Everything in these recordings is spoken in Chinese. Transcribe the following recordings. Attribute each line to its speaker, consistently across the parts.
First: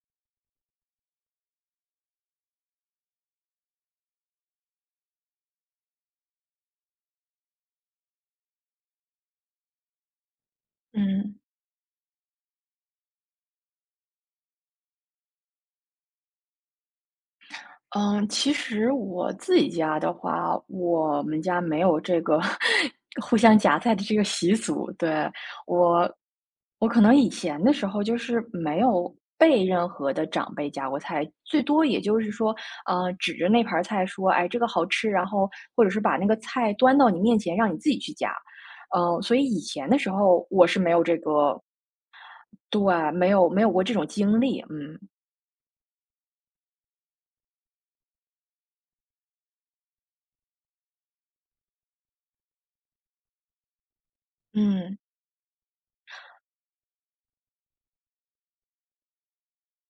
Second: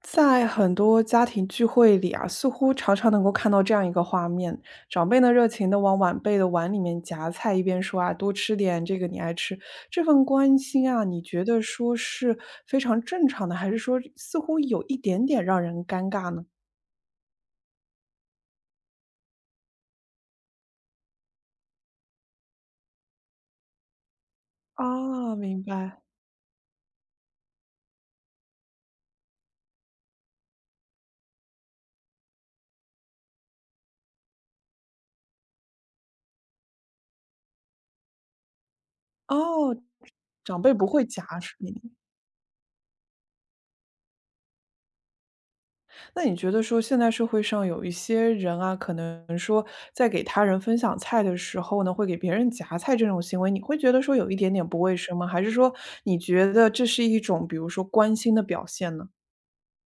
Speaker 1: 在很多家庭聚会里啊，似乎常常能够看到这样一个画面：长辈呢热情的往晚辈的碗里面夹菜，一边说啊多吃点这个你爱吃。这份关心啊，你
Speaker 2: 嗯，
Speaker 1: 觉得说是非常正常的，还是说似乎有一点点让人尴尬呢？
Speaker 2: 嗯，其实我自己家的话，我们家没有这个 互相夹菜的这个习俗。对，
Speaker 1: 啊，明白。
Speaker 2: 我，我可能以前的时候就是没有被任何的长辈夹过菜，最多也就是说，指着那盘儿菜说，哎，这个好吃，然后或者是把那个菜端到你面前，让你自己去夹。嗯，所以以
Speaker 1: 哦，
Speaker 2: 前的时候
Speaker 1: 长
Speaker 2: 我
Speaker 1: 辈
Speaker 2: 是
Speaker 1: 不
Speaker 2: 没有
Speaker 1: 会
Speaker 2: 这
Speaker 1: 夹是
Speaker 2: 个，
Speaker 1: 吗？
Speaker 2: 对，没有过这种经历。嗯
Speaker 1: 那你觉得说现在社会上有一些人啊，可能说在给他人分享菜的时候呢，会给别人夹菜这种行为，你会觉得说有一点点不卫
Speaker 2: 嗯。
Speaker 1: 生吗？还是说你觉得这是一种比如说关心的表现呢？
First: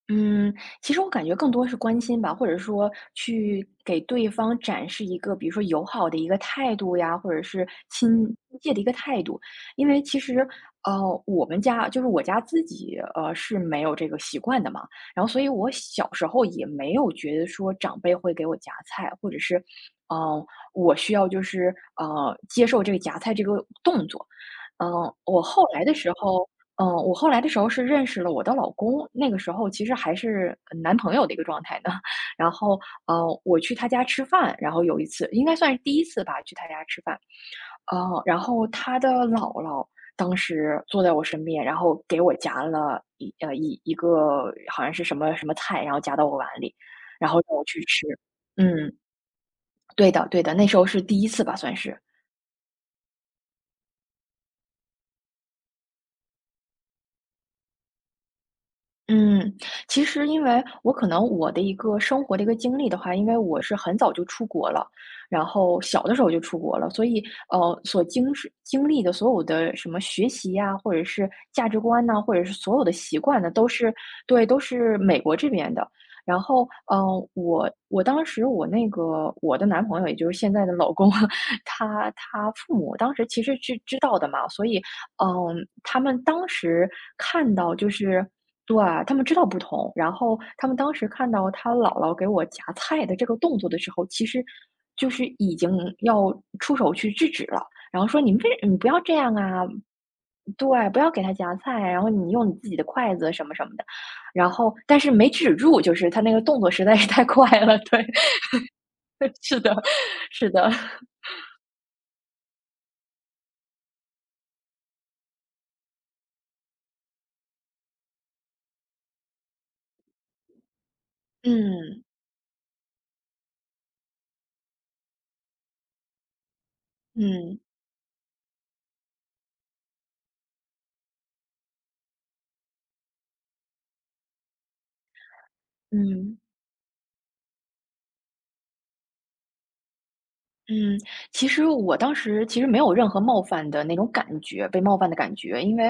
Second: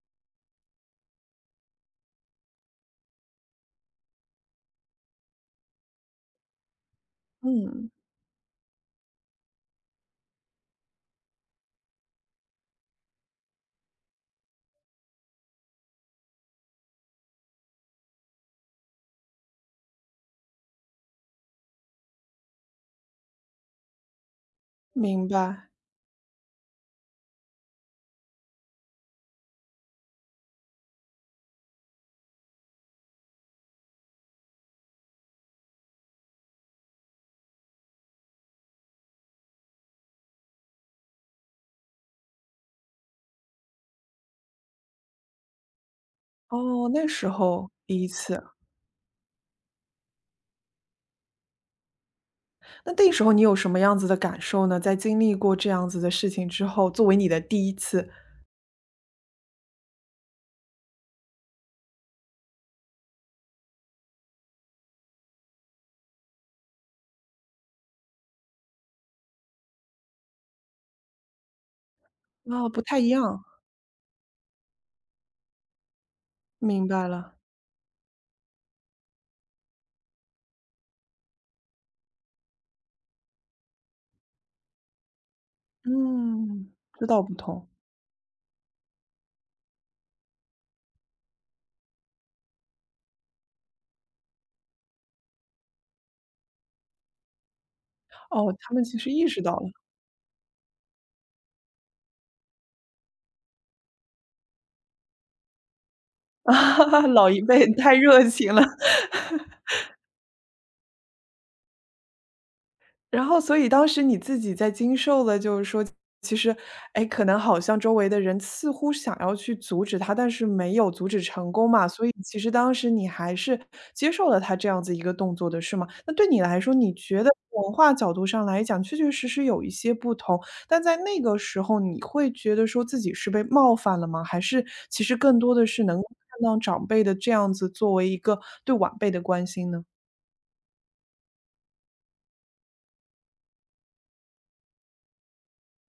Speaker 2: 嗯。其实我感觉更多是关心吧，或者说去给对方展示一个，比如说友好的一个态度呀，或者是
Speaker 1: 嗯，
Speaker 2: 亲切的一个态度。因为其实，我们家就是我家自己，是没有这个习惯的嘛。然后，所以我小时候也没有觉得说长辈会给我夹菜，或者是，嗯、呃，我需要就是接受这个夹菜这个动作。嗯、
Speaker 1: 明
Speaker 2: 我后
Speaker 1: 白。
Speaker 2: 来的时候。我后来的时候是认识了我的老公，那个时候其实还是男朋友的一个状态呢。然后，我去他家吃饭，然后有一次应该算是第一次吧，去他家吃饭，然后他的姥姥当时坐在我身边，然后给我夹了一个好像是什么什么菜，然后夹到我碗里，
Speaker 1: 哦，那时
Speaker 2: 然后让我
Speaker 1: 候
Speaker 2: 去
Speaker 1: 第
Speaker 2: 吃。
Speaker 1: 一次，
Speaker 2: 嗯，对的对的，那时候是第一次吧，算是。
Speaker 1: 那那时候你有什么样子的感受呢？在经历过这样子的事情之后，作为你的第一次，
Speaker 2: 嗯，其实因为我可能我的一个生活的一个经历的话，因为我是很早就出国了，然后小的时候就出国了，所以所经是经历的所有的什么学习呀，或者是价值观呐，或者是
Speaker 1: 啊、
Speaker 2: 所
Speaker 1: 不
Speaker 2: 有的
Speaker 1: 太一
Speaker 2: 习惯
Speaker 1: 样，
Speaker 2: 呢，都是对，都是美国这边的。然后，
Speaker 1: 明白了。
Speaker 2: 我当时我那个我的男朋友，也就是现在的老公，他父母当时其实是知道的嘛，所以，他们当
Speaker 1: 嗯，
Speaker 2: 时
Speaker 1: 知道不
Speaker 2: 看
Speaker 1: 同。
Speaker 2: 到就是。对，他们知道不同，然后他们当时看到他姥姥给我夹菜的这个动作的时候，其实就是已经要出手去制止了，然后说："你
Speaker 1: 哦，他
Speaker 2: 你
Speaker 1: 们
Speaker 2: 不要
Speaker 1: 其实
Speaker 2: 这
Speaker 1: 意
Speaker 2: 样
Speaker 1: 识到
Speaker 2: 啊，
Speaker 1: 了。
Speaker 2: 对，不要给他夹菜，然后你用你自己的筷子什么什么的。"然后但是没制止住，就是他那个 动作实在
Speaker 1: 啊，
Speaker 2: 是太
Speaker 1: 老一
Speaker 2: 快
Speaker 1: 辈
Speaker 2: 了，
Speaker 1: 太
Speaker 2: 对，
Speaker 1: 热情了。
Speaker 2: 是的，是的，
Speaker 1: 然后所以当时你自己在经受了，就是说其实，哎，可能好像周围的人似乎想要去阻止他，但是没有阻止成功嘛，
Speaker 2: 嗯，
Speaker 1: 所以其实当时你还是接受了他这样子一个动作的，是吗？那对你来说，你觉得
Speaker 2: 嗯，
Speaker 1: 文化角度上来讲，确确实实有一些不同，但在那个时候，你会觉得说自己是被冒犯了吗？还是其实更多的是能够
Speaker 2: 嗯。
Speaker 1: 看到长辈的这样子作为一个对晚辈的关心呢？
Speaker 2: 嗯。其实我当时其实没有任何冒犯的那种感觉，被冒犯的感觉，因为，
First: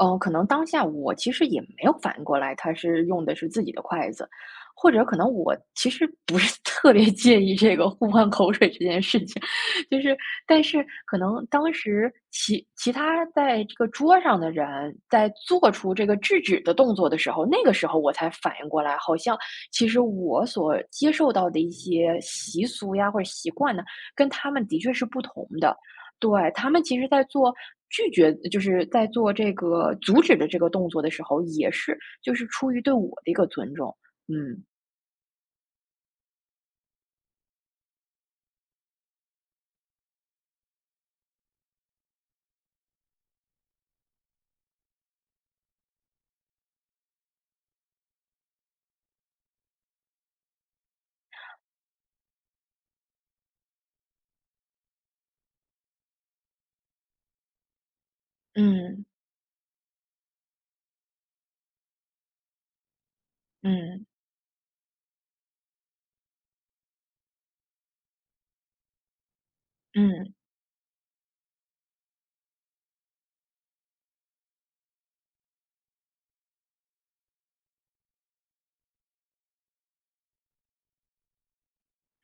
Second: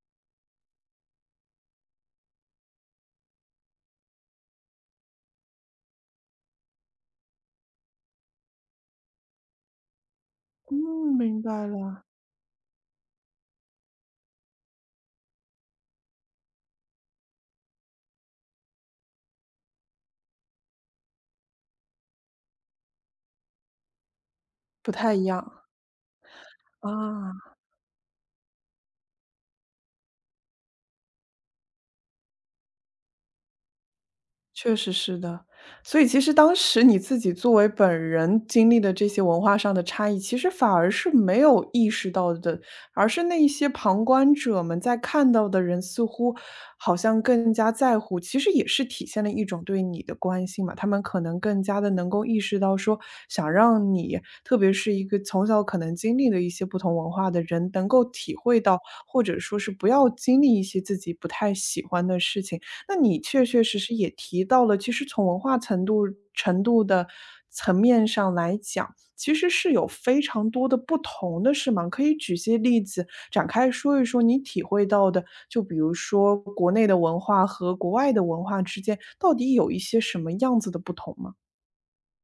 Speaker 2: 可能当下我其实也没有反应过来，他是用的是自己的筷子，或者可能我其实不是 特别介意这个互换口水这件事情，就是，但是
Speaker 1: 嗯，
Speaker 2: 可
Speaker 1: 明
Speaker 2: 能
Speaker 1: 白
Speaker 2: 当
Speaker 1: 了，
Speaker 2: 时其他在这个桌上的人在做出这个制止的动作的时候，那个时候我才反应过来，好像其实我所接受到的一些习俗呀或者习惯呢。跟他们的确
Speaker 1: 不
Speaker 2: 是
Speaker 1: 太
Speaker 2: 不
Speaker 1: 一
Speaker 2: 同
Speaker 1: 样，
Speaker 2: 的。对，他们其实在
Speaker 1: 啊。
Speaker 2: 做拒绝就是在做这个阻止的这个动作的时候，也是就是出于对我的一个尊重。嗯，
Speaker 1: 确实是的，所以其实当时你自己作为本人经历的这些文化上的差异，其实反而是没有意识到的，而是那一些旁观者们在看到的人似乎好像更加在乎，其实也是体现了一种对你的关心嘛。他们可能更加的能够意识到说，想让你，特别是一个从小可能经历了一些不同文化的人，能够体会到，
Speaker 2: 嗯，
Speaker 1: 或者说是不要经历一些自己不太喜欢的事情。那你确确实实
Speaker 2: 嗯，
Speaker 1: 也提到了，其实从文化程度的层面上来讲，其实是有非
Speaker 2: 嗯。
Speaker 1: 常多的不同的，是吗？可以举些例子展开说一说你体会到的，就比如说国内的文化和国外的文化之间到底有一些什么样子的不同吗？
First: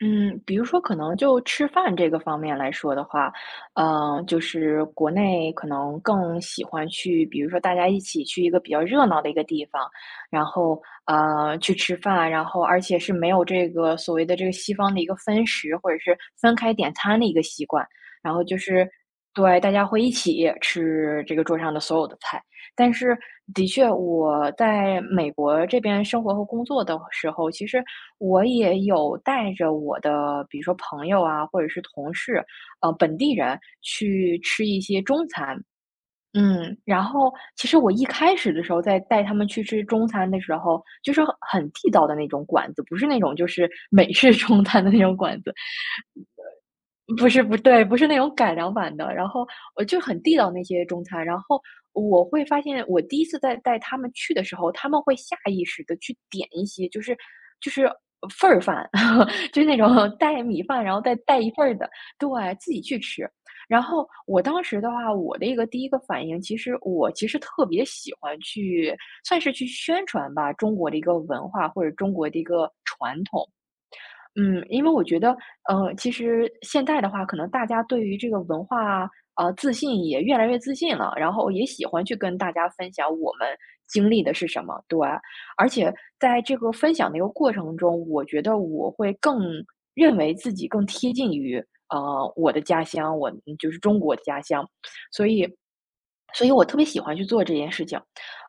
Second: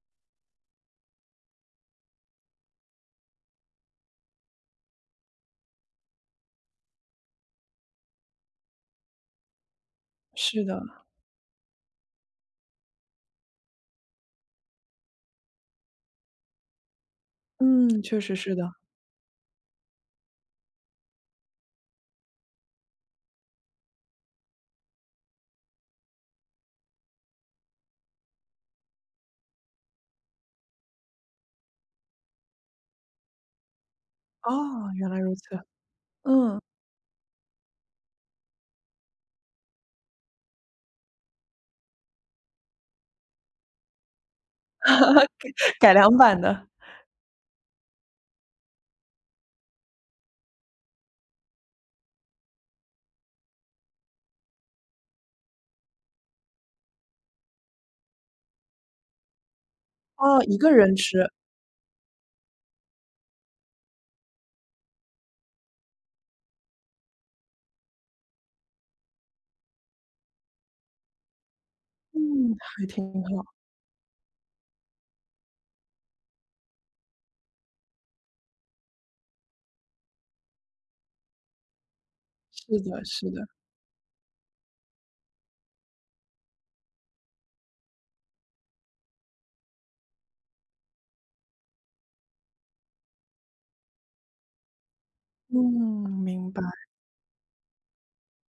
Speaker 2: 嗯，比如说可能就吃饭这个方面来说的话，嗯，就是国内可能更喜欢去，比如说大家一起去一个比较热闹的一个地方，然
Speaker 1: 是的，
Speaker 2: 后去吃饭，然后而且是没有这个所谓的这个西方的一个分食或者是分开点餐的一个习惯，
Speaker 1: 嗯，确
Speaker 2: 然
Speaker 1: 实
Speaker 2: 后
Speaker 1: 是
Speaker 2: 就
Speaker 1: 的。
Speaker 2: 是对大家会一起吃这个桌上的所有的菜。但是的确，我在美国这边生活和工作的时候，其实我也有带着我的，比如说朋友啊，或者是同事，本地人去
Speaker 1: 哦，
Speaker 2: 吃一些
Speaker 1: 原来
Speaker 2: 中
Speaker 1: 如此，
Speaker 2: 餐。
Speaker 1: 嗯，
Speaker 2: 嗯，然后其实我一开始的时候，在带他们去吃中餐的时候，就是很地道的那种馆子，不是那种就是美式 中餐的那种馆子。
Speaker 1: 改良版的，
Speaker 2: 不是那种改良版的，然后我就很地道那些中餐。然后我会发现，我第一次在带他们去的时候，他们会下意识的去点一些，就是就是份儿饭，就是那种 带
Speaker 1: 哦，一
Speaker 2: 米
Speaker 1: 个
Speaker 2: 饭，然
Speaker 1: 人
Speaker 2: 后再
Speaker 1: 吃，
Speaker 2: 带一份儿的，对，自己去吃。然后我当时的话，我的一个第一个反应，其实我其实特别喜欢去，算是去宣传吧，中国的一个文化或者中
Speaker 1: 嗯，
Speaker 2: 国的一个
Speaker 1: 还挺
Speaker 2: 传
Speaker 1: 好。
Speaker 2: 统。嗯，因为我觉得，其实现在的话，可能大家对于这个文化，自信也越来越自信了，然后也喜欢去跟大家
Speaker 1: 是
Speaker 2: 分
Speaker 1: 的，
Speaker 2: 享
Speaker 1: 是
Speaker 2: 我
Speaker 1: 的，
Speaker 2: 们经历的是什么，对。而且在这个分享的一个过程中，我觉得我会更认为自己更贴近于，我的家乡，我就是中国的家乡，所以
Speaker 1: 嗯，
Speaker 2: 所以
Speaker 1: 明白。
Speaker 2: 我特别喜欢去做这件事情，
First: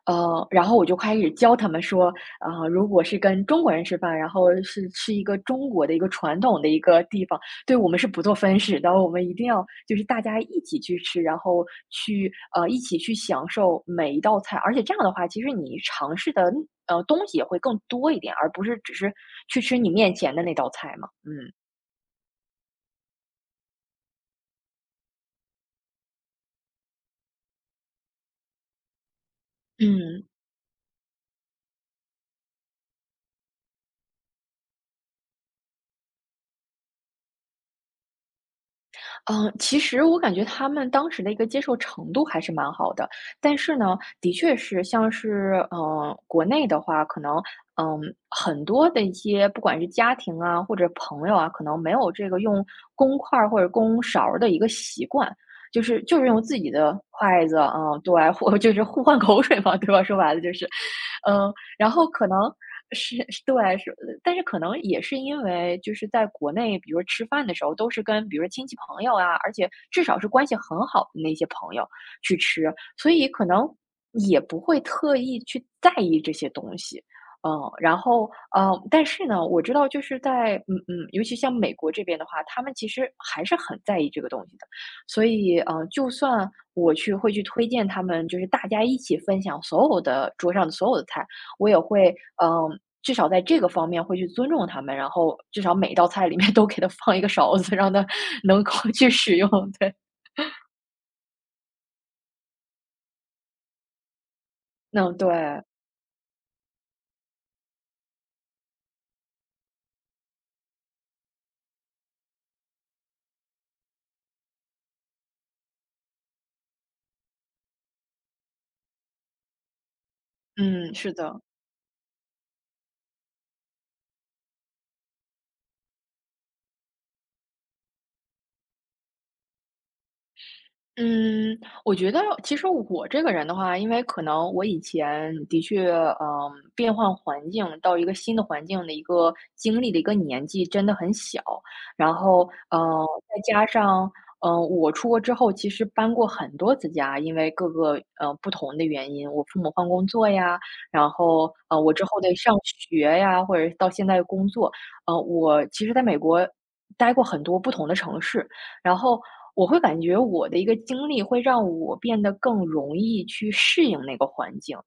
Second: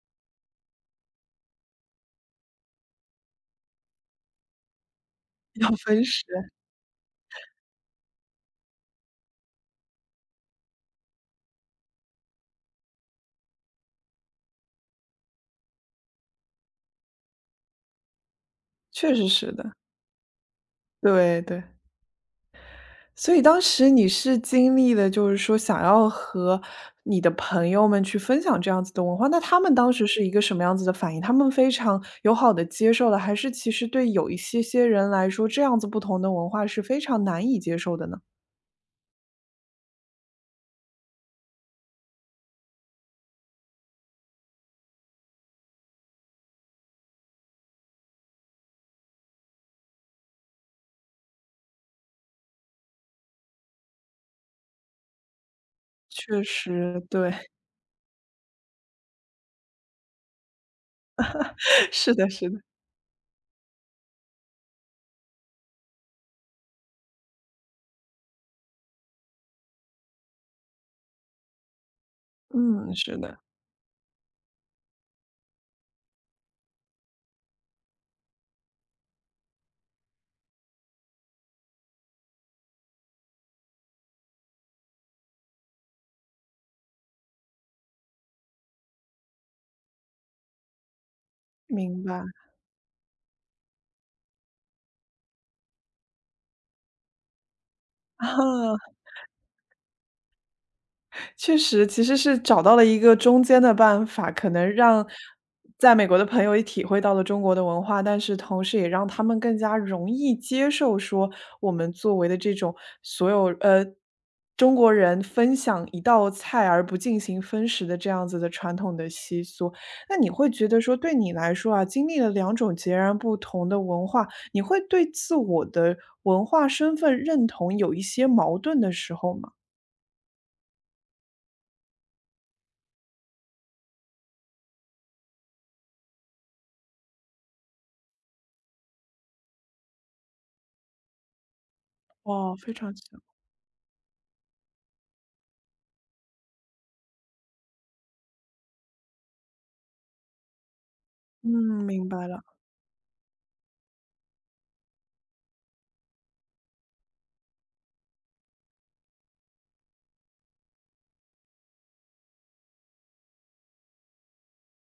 Speaker 2: 然后我就开始教他们说，啊、如果是跟中国人吃饭，然后是吃一个中
Speaker 1: 要
Speaker 2: 国的一
Speaker 1: 分
Speaker 2: 个
Speaker 1: 食，
Speaker 2: 传统的一个地方，对我们是不做分食的，我们一定要就是大家一起去吃，然后去一起去享受每一道菜，而且这样的话，其实你尝试的东西也会更多一点，而不是只是
Speaker 1: 确实是
Speaker 2: 去
Speaker 1: 的，
Speaker 2: 吃你面前的那道菜嘛，
Speaker 1: 对对。所以当时你是经历了，就是说想要和你的朋友们去分享这样子的文化，那他们当时
Speaker 2: 嗯。
Speaker 1: 是一个什么样子的反应？他们非常友好的接受了，还是其实对有一些些人来说，这样子不同的文化是非常难以接受的呢？
Speaker 2: 嗯。其实我感觉他们当时的一个接受程度还是蛮好的，但是呢，的确是像是嗯，国内的话，可能，嗯，很多的一些不管是家庭啊，或者朋友啊，可能没有这个用公筷儿或者公勺儿的一个习惯，就是用
Speaker 1: 确
Speaker 2: 自己的
Speaker 1: 实，对，
Speaker 2: 筷子，嗯，对，或就是互换口水嘛，对吧？说白了就是，嗯，然 后
Speaker 1: 是
Speaker 2: 可
Speaker 1: 的
Speaker 2: 能
Speaker 1: 是的，
Speaker 2: 是对，是但是可能也是因为就是在国内，比如说吃饭的时候都是跟比如说亲戚朋友啊，而且至少是关系很好的那些朋友去吃，
Speaker 1: 嗯，
Speaker 2: 所
Speaker 1: 是
Speaker 2: 以
Speaker 1: 的，
Speaker 2: 可能也不会特意去在意这些东西。嗯，然后嗯。但是呢，我知道就是在尤其像美国这边的话，他们其实还是很在意这个东西的。所以，嗯，就算我去会去推荐他们，就是大家一起分享所有的桌上的所有的菜，我也
Speaker 1: 明
Speaker 2: 会，
Speaker 1: 白，
Speaker 2: 嗯，至少在这个方面会去尊重他们，然后至少每一道菜里面 都给他放一个勺子，让他 能够
Speaker 1: 啊。
Speaker 2: 去使用。对，
Speaker 1: 确实，其实是找到了一个中间的办法，可能让
Speaker 2: 嗯，对，
Speaker 1: 在美国的朋友也体会到了中国的文化，但是同时也让他们更加容易接受说我们作为的这种所有中国人分享一道菜而不进行分食的这样子的传统的习俗。那你会觉得
Speaker 2: 嗯，
Speaker 1: 说
Speaker 2: 是
Speaker 1: 对你
Speaker 2: 的。
Speaker 1: 来说啊，经历了两种截然不同的文化，你会对自我的文化身份认同有一些矛盾的时候吗？
Speaker 2: 嗯，我觉得其实我这个人的话，因为可能我以前的确，嗯，变换环境到一个新的环境的一个经历的一个年纪真的很小，然后，
Speaker 1: 哦，非
Speaker 2: 嗯，
Speaker 1: 常巧
Speaker 2: 再加上，嗯，我出国之后其实搬过很多次家，因为各个不同的原因，我父母换工作呀，然后，
Speaker 1: 嗯，
Speaker 2: 我之
Speaker 1: 明
Speaker 2: 后
Speaker 1: 白
Speaker 2: 的
Speaker 1: 了。
Speaker 2: 上学呀，或者到现在的工作，我其实在美国待过很多不同的城市，然后我会感觉我的一个经历会让我变得更容易去适应那个环境，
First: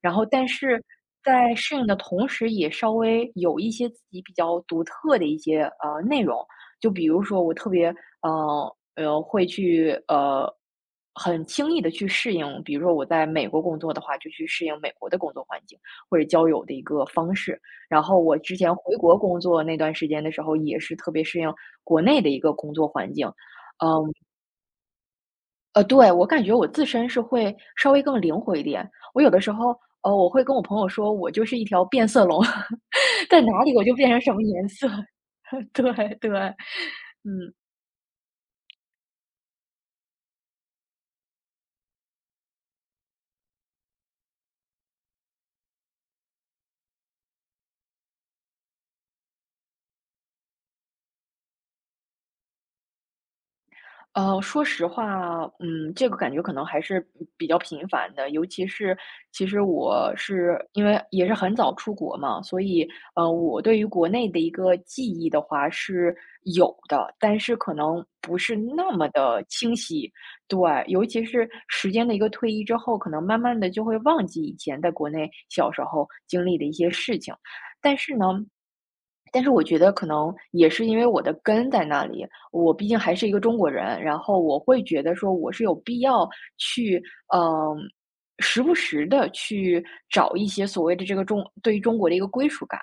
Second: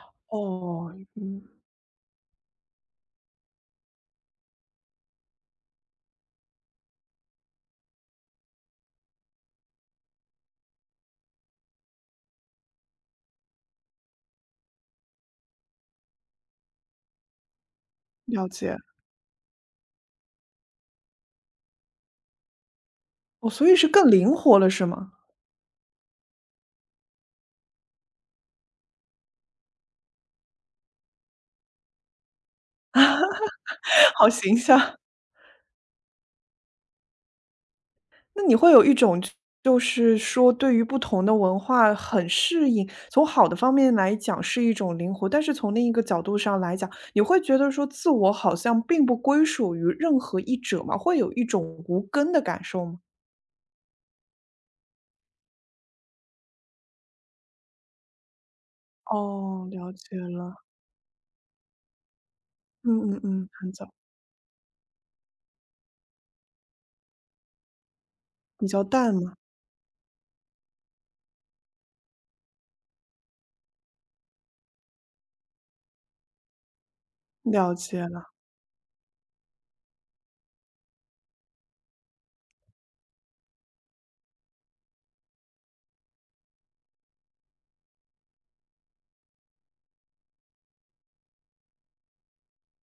Speaker 2: 然后但是
Speaker 1: 哦，嗯，
Speaker 2: 在适应的同时，也稍微有一些自己比较独特的一些内容，就比如说我特别会去很轻易的去适应，比如说我在美国工作的话，就去适应美国的工作环境或者交友的一个方式。然后我
Speaker 1: 了
Speaker 2: 之前
Speaker 1: 解。
Speaker 2: 回国工作那段时间的时候，也是特别适应国内的一个工作环境。
Speaker 1: 哦，所以是
Speaker 2: 嗯，
Speaker 1: 更灵活了，是吗？
Speaker 2: 对，我感觉我自身是会稍微更灵活一点。我有的时候，我会跟我朋友说，我就是一条变色龙，在哪里我就变 成
Speaker 1: 好
Speaker 2: 什么
Speaker 1: 形
Speaker 2: 颜色。
Speaker 1: 象。
Speaker 2: 对对，嗯。
Speaker 1: 那你会有一种就就是说，对于不同的文化很适应，从好的方面来讲是一种灵活，但是从另一个角度上来讲，你会觉得说自我好像并不归属于任何一者吗？会有一种无根的感受吗？
Speaker 2: 说实话，嗯，这个感觉可能还是比较频繁的，尤其是其实
Speaker 1: 哦，了
Speaker 2: 我
Speaker 1: 解了。
Speaker 2: 是因为也是很早出国嘛，所以
Speaker 1: 嗯嗯嗯，
Speaker 2: 我
Speaker 1: 很
Speaker 2: 对于
Speaker 1: 早，
Speaker 2: 国内的一个记忆的话是有的，但是可能不是
Speaker 1: 比较
Speaker 2: 那么
Speaker 1: 淡嘛，
Speaker 2: 的清晰。对，尤其是时间的一个推移之后，可能慢慢的就会忘记以前在国内小时候经历的一些事情，
Speaker 1: 了
Speaker 2: 但
Speaker 1: 解
Speaker 2: 是呢。
Speaker 1: 了，
Speaker 2: 但是我觉得可能也是因为我的根在那里，我毕竟还是一个中国人，然后我会觉得说我是有必要去，嗯，时不时的去找一些所谓的这个对于中国的一个归属感。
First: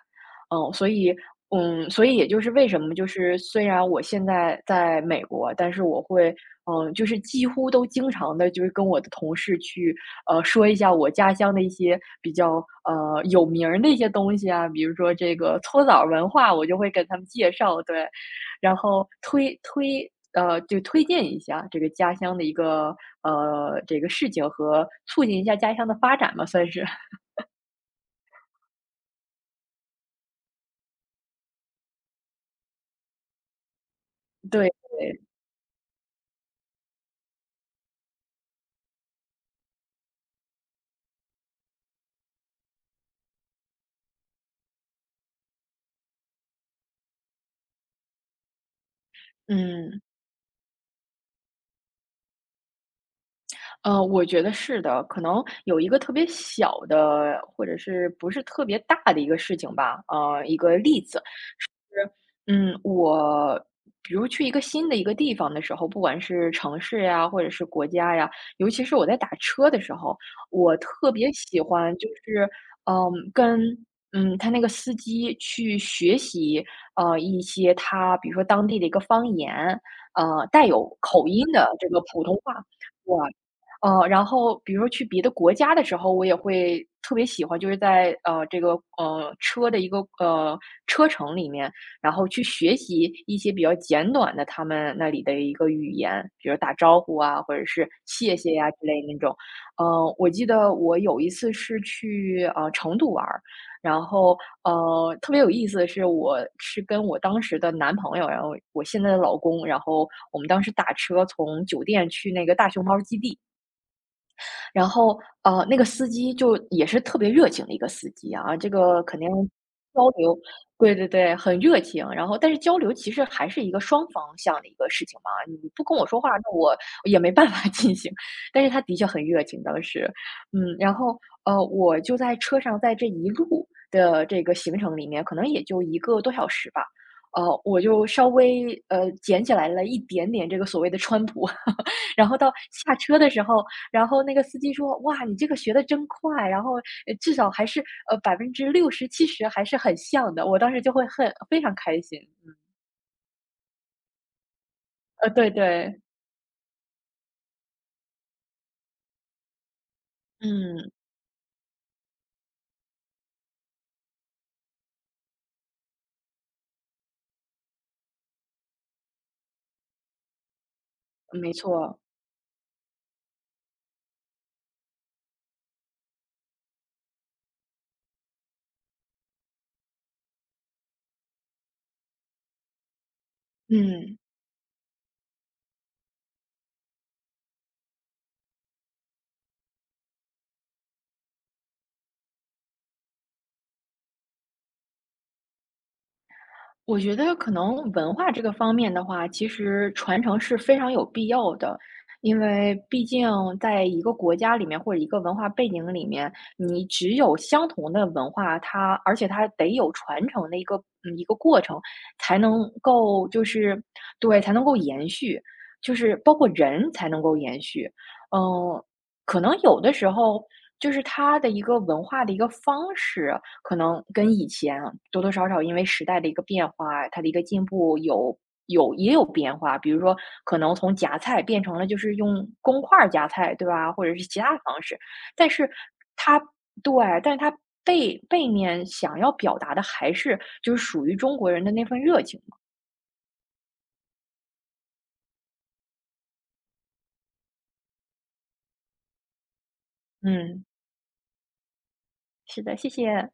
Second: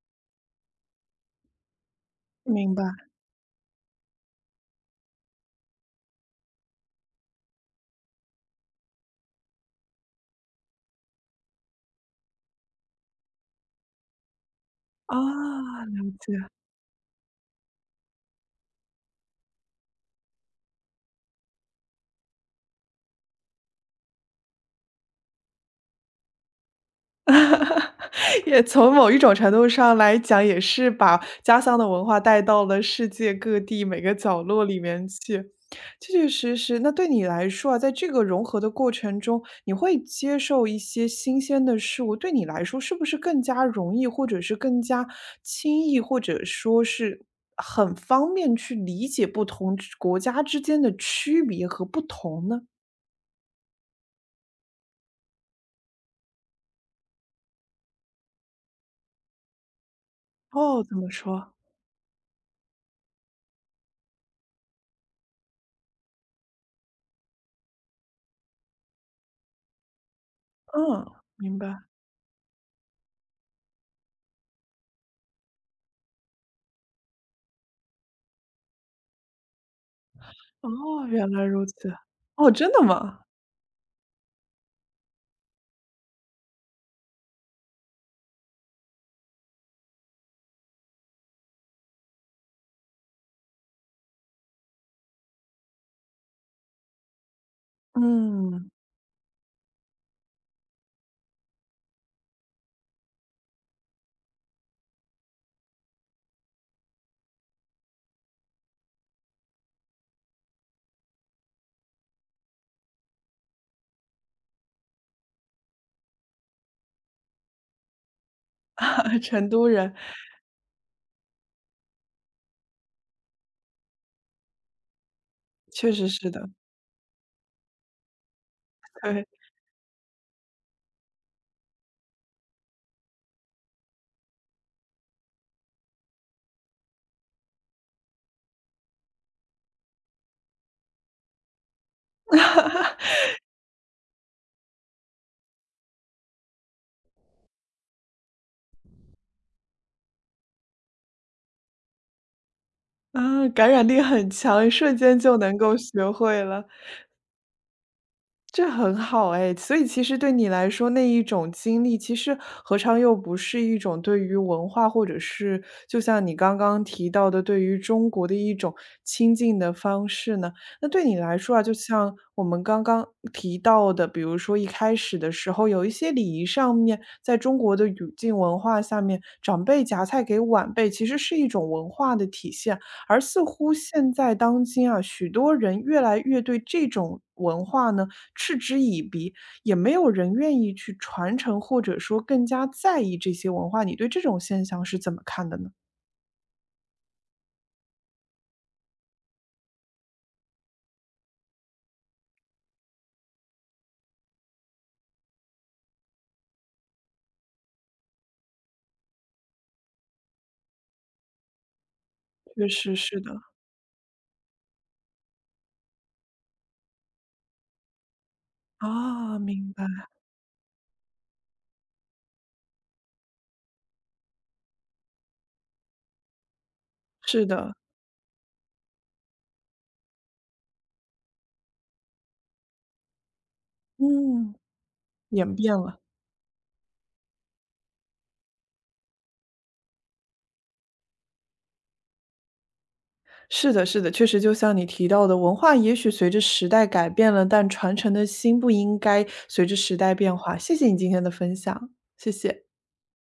Speaker 2: 嗯，所以嗯，所以也就是为
Speaker 1: 明
Speaker 2: 什
Speaker 1: 白。
Speaker 2: 么就是虽然我现在在美国，但是我会，嗯，就是几乎都经常的就是跟我的同事去，说一下我家乡的一些比较，有名儿的一些东西啊，比如说这个搓
Speaker 1: 啊，了
Speaker 2: 澡儿文
Speaker 1: 解。
Speaker 2: 化，我就会给他们介绍，对。然后推荐一下这个家乡的一个这个事情和促进一下家乡的发展吧，算是。
Speaker 1: 也从某一种程度上来讲，也是把家乡的文化带到了世界各地每个角落
Speaker 2: 对
Speaker 1: 里面
Speaker 2: 对，
Speaker 1: 去。确确实实，那对你来说啊，在这个融合的过程中，你会接受一些新鲜的事物，对你来说是不是更加容易，或者是更加轻易，或者说是很方便去理解不同之
Speaker 2: 嗯，
Speaker 1: 国家之间的区别和不同呢？
Speaker 2: 我觉得是的。可能有一个特别小的，或者是不是特别大的一个事情吧，一个
Speaker 1: 哦，怎
Speaker 2: 例
Speaker 1: 么
Speaker 2: 子。
Speaker 1: 说？
Speaker 2: 嗯，我比如去一个新的一个地方的时候，不管是城市呀，或者是国家呀，尤其是我在打车的时候，我
Speaker 1: 嗯，
Speaker 2: 特别
Speaker 1: 明
Speaker 2: 喜
Speaker 1: 白。
Speaker 2: 欢就是，嗯，跟他那个司机去学习，一些他比如说当地的一个方言，带有
Speaker 1: 哦，
Speaker 2: 口
Speaker 1: 原
Speaker 2: 音
Speaker 1: 来如
Speaker 2: 的
Speaker 1: 此。
Speaker 2: 这个普通
Speaker 1: 哦，
Speaker 2: 话，
Speaker 1: 真的
Speaker 2: 对。
Speaker 1: 吗？
Speaker 2: 然后比如说去别的国家的时候，我也会特别喜欢，就是在这个车的一个车程里面，然后去学习一些比较简短的他们那里的一个语言，比如打招呼啊，或者是谢谢
Speaker 1: 嗯，
Speaker 2: 呀、之类的那种。我记得我有一次是去成都玩儿，然后特别有意思的是，我是跟我当时的男朋友，然后我现在的老公，然后我们当时打车从酒店去那个大熊猫基地。然后，那个司机就也是特别热情的一个司机啊，这个肯 定
Speaker 1: 成都人，
Speaker 2: 交流对对对，很热情。然后但是交流其实还是一个双方向的一个事情嘛，你不
Speaker 1: 确
Speaker 2: 跟我
Speaker 1: 实
Speaker 2: 说话，
Speaker 1: 是的，
Speaker 2: 那我也没办法 进行。但是他的确很
Speaker 1: 对，
Speaker 2: 热情，当时，嗯，然后我就在车上，在这一路的这个行程里面，可能也就一个多小时吧。我就稍微捡起来了一点点这个所谓的川普，然后到下车的时候，然后那个司机说：“哇，你这个学的真快，然后至少还是百分之六十、七十还是很像的。”我当时就会很非常开心。
Speaker 1: 啊，感染力很强，一瞬间就
Speaker 2: 对
Speaker 1: 能够
Speaker 2: 对，
Speaker 1: 学会了。这很好哎，所以其实对你来
Speaker 2: 嗯，
Speaker 1: 说，那一种经历，其实何尝又不是一种对于文化，或者是就像你刚刚提到的，对于中国的一种亲近的方式呢？那对你来
Speaker 2: 没
Speaker 1: 说啊，就
Speaker 2: 错，
Speaker 1: 像我们刚刚提到的，比如说一开始的时候，有一些礼仪上面，在中国的语境文化下面，长辈夹菜给晚辈，其实是一种文化的体现。而似乎现
Speaker 2: 嗯。
Speaker 1: 在当今啊，许多人越来越对这种文化呢嗤之以鼻，也没有人愿意去传承，或者说更加在意这些文化。你对这种现象是怎么看的呢？
Speaker 2: 我觉得可能文化这个方面的话，其实传承是非常有必要的，因为毕竟在一个国家里面或者一个文化背景里面，你只有相同的文化，它而且它得有传承的一个一个过程，才
Speaker 1: 确
Speaker 2: 能
Speaker 1: 实是
Speaker 2: 够
Speaker 1: 的，
Speaker 2: 就是对才能够延续，就是包括人才能够延续。嗯，
Speaker 1: 啊，
Speaker 2: 可能
Speaker 1: 明
Speaker 2: 有
Speaker 1: 白，
Speaker 2: 的时候就是它的一个文化的一个方式。可能跟以前啊多多少少因为时代的一个变化，它的一个
Speaker 1: 是
Speaker 2: 进
Speaker 1: 的，
Speaker 2: 步有也有变化。比如说，可能从夹菜变成了就是用公筷儿夹菜，对吧？或者是其
Speaker 1: 嗯，
Speaker 2: 他方式，但
Speaker 1: 演
Speaker 2: 是
Speaker 1: 变了。
Speaker 2: 它对，但是它背面想要表达的还是就是属于中国人的那份热情嘛
Speaker 1: 是的，是的，确实就像你提到的，文化也许随着时代改变了，但传承的心不应该随着时代变化。
Speaker 2: 嗯，
Speaker 1: 谢谢你今天的分享，谢
Speaker 2: 是
Speaker 1: 谢。
Speaker 2: 的，谢谢。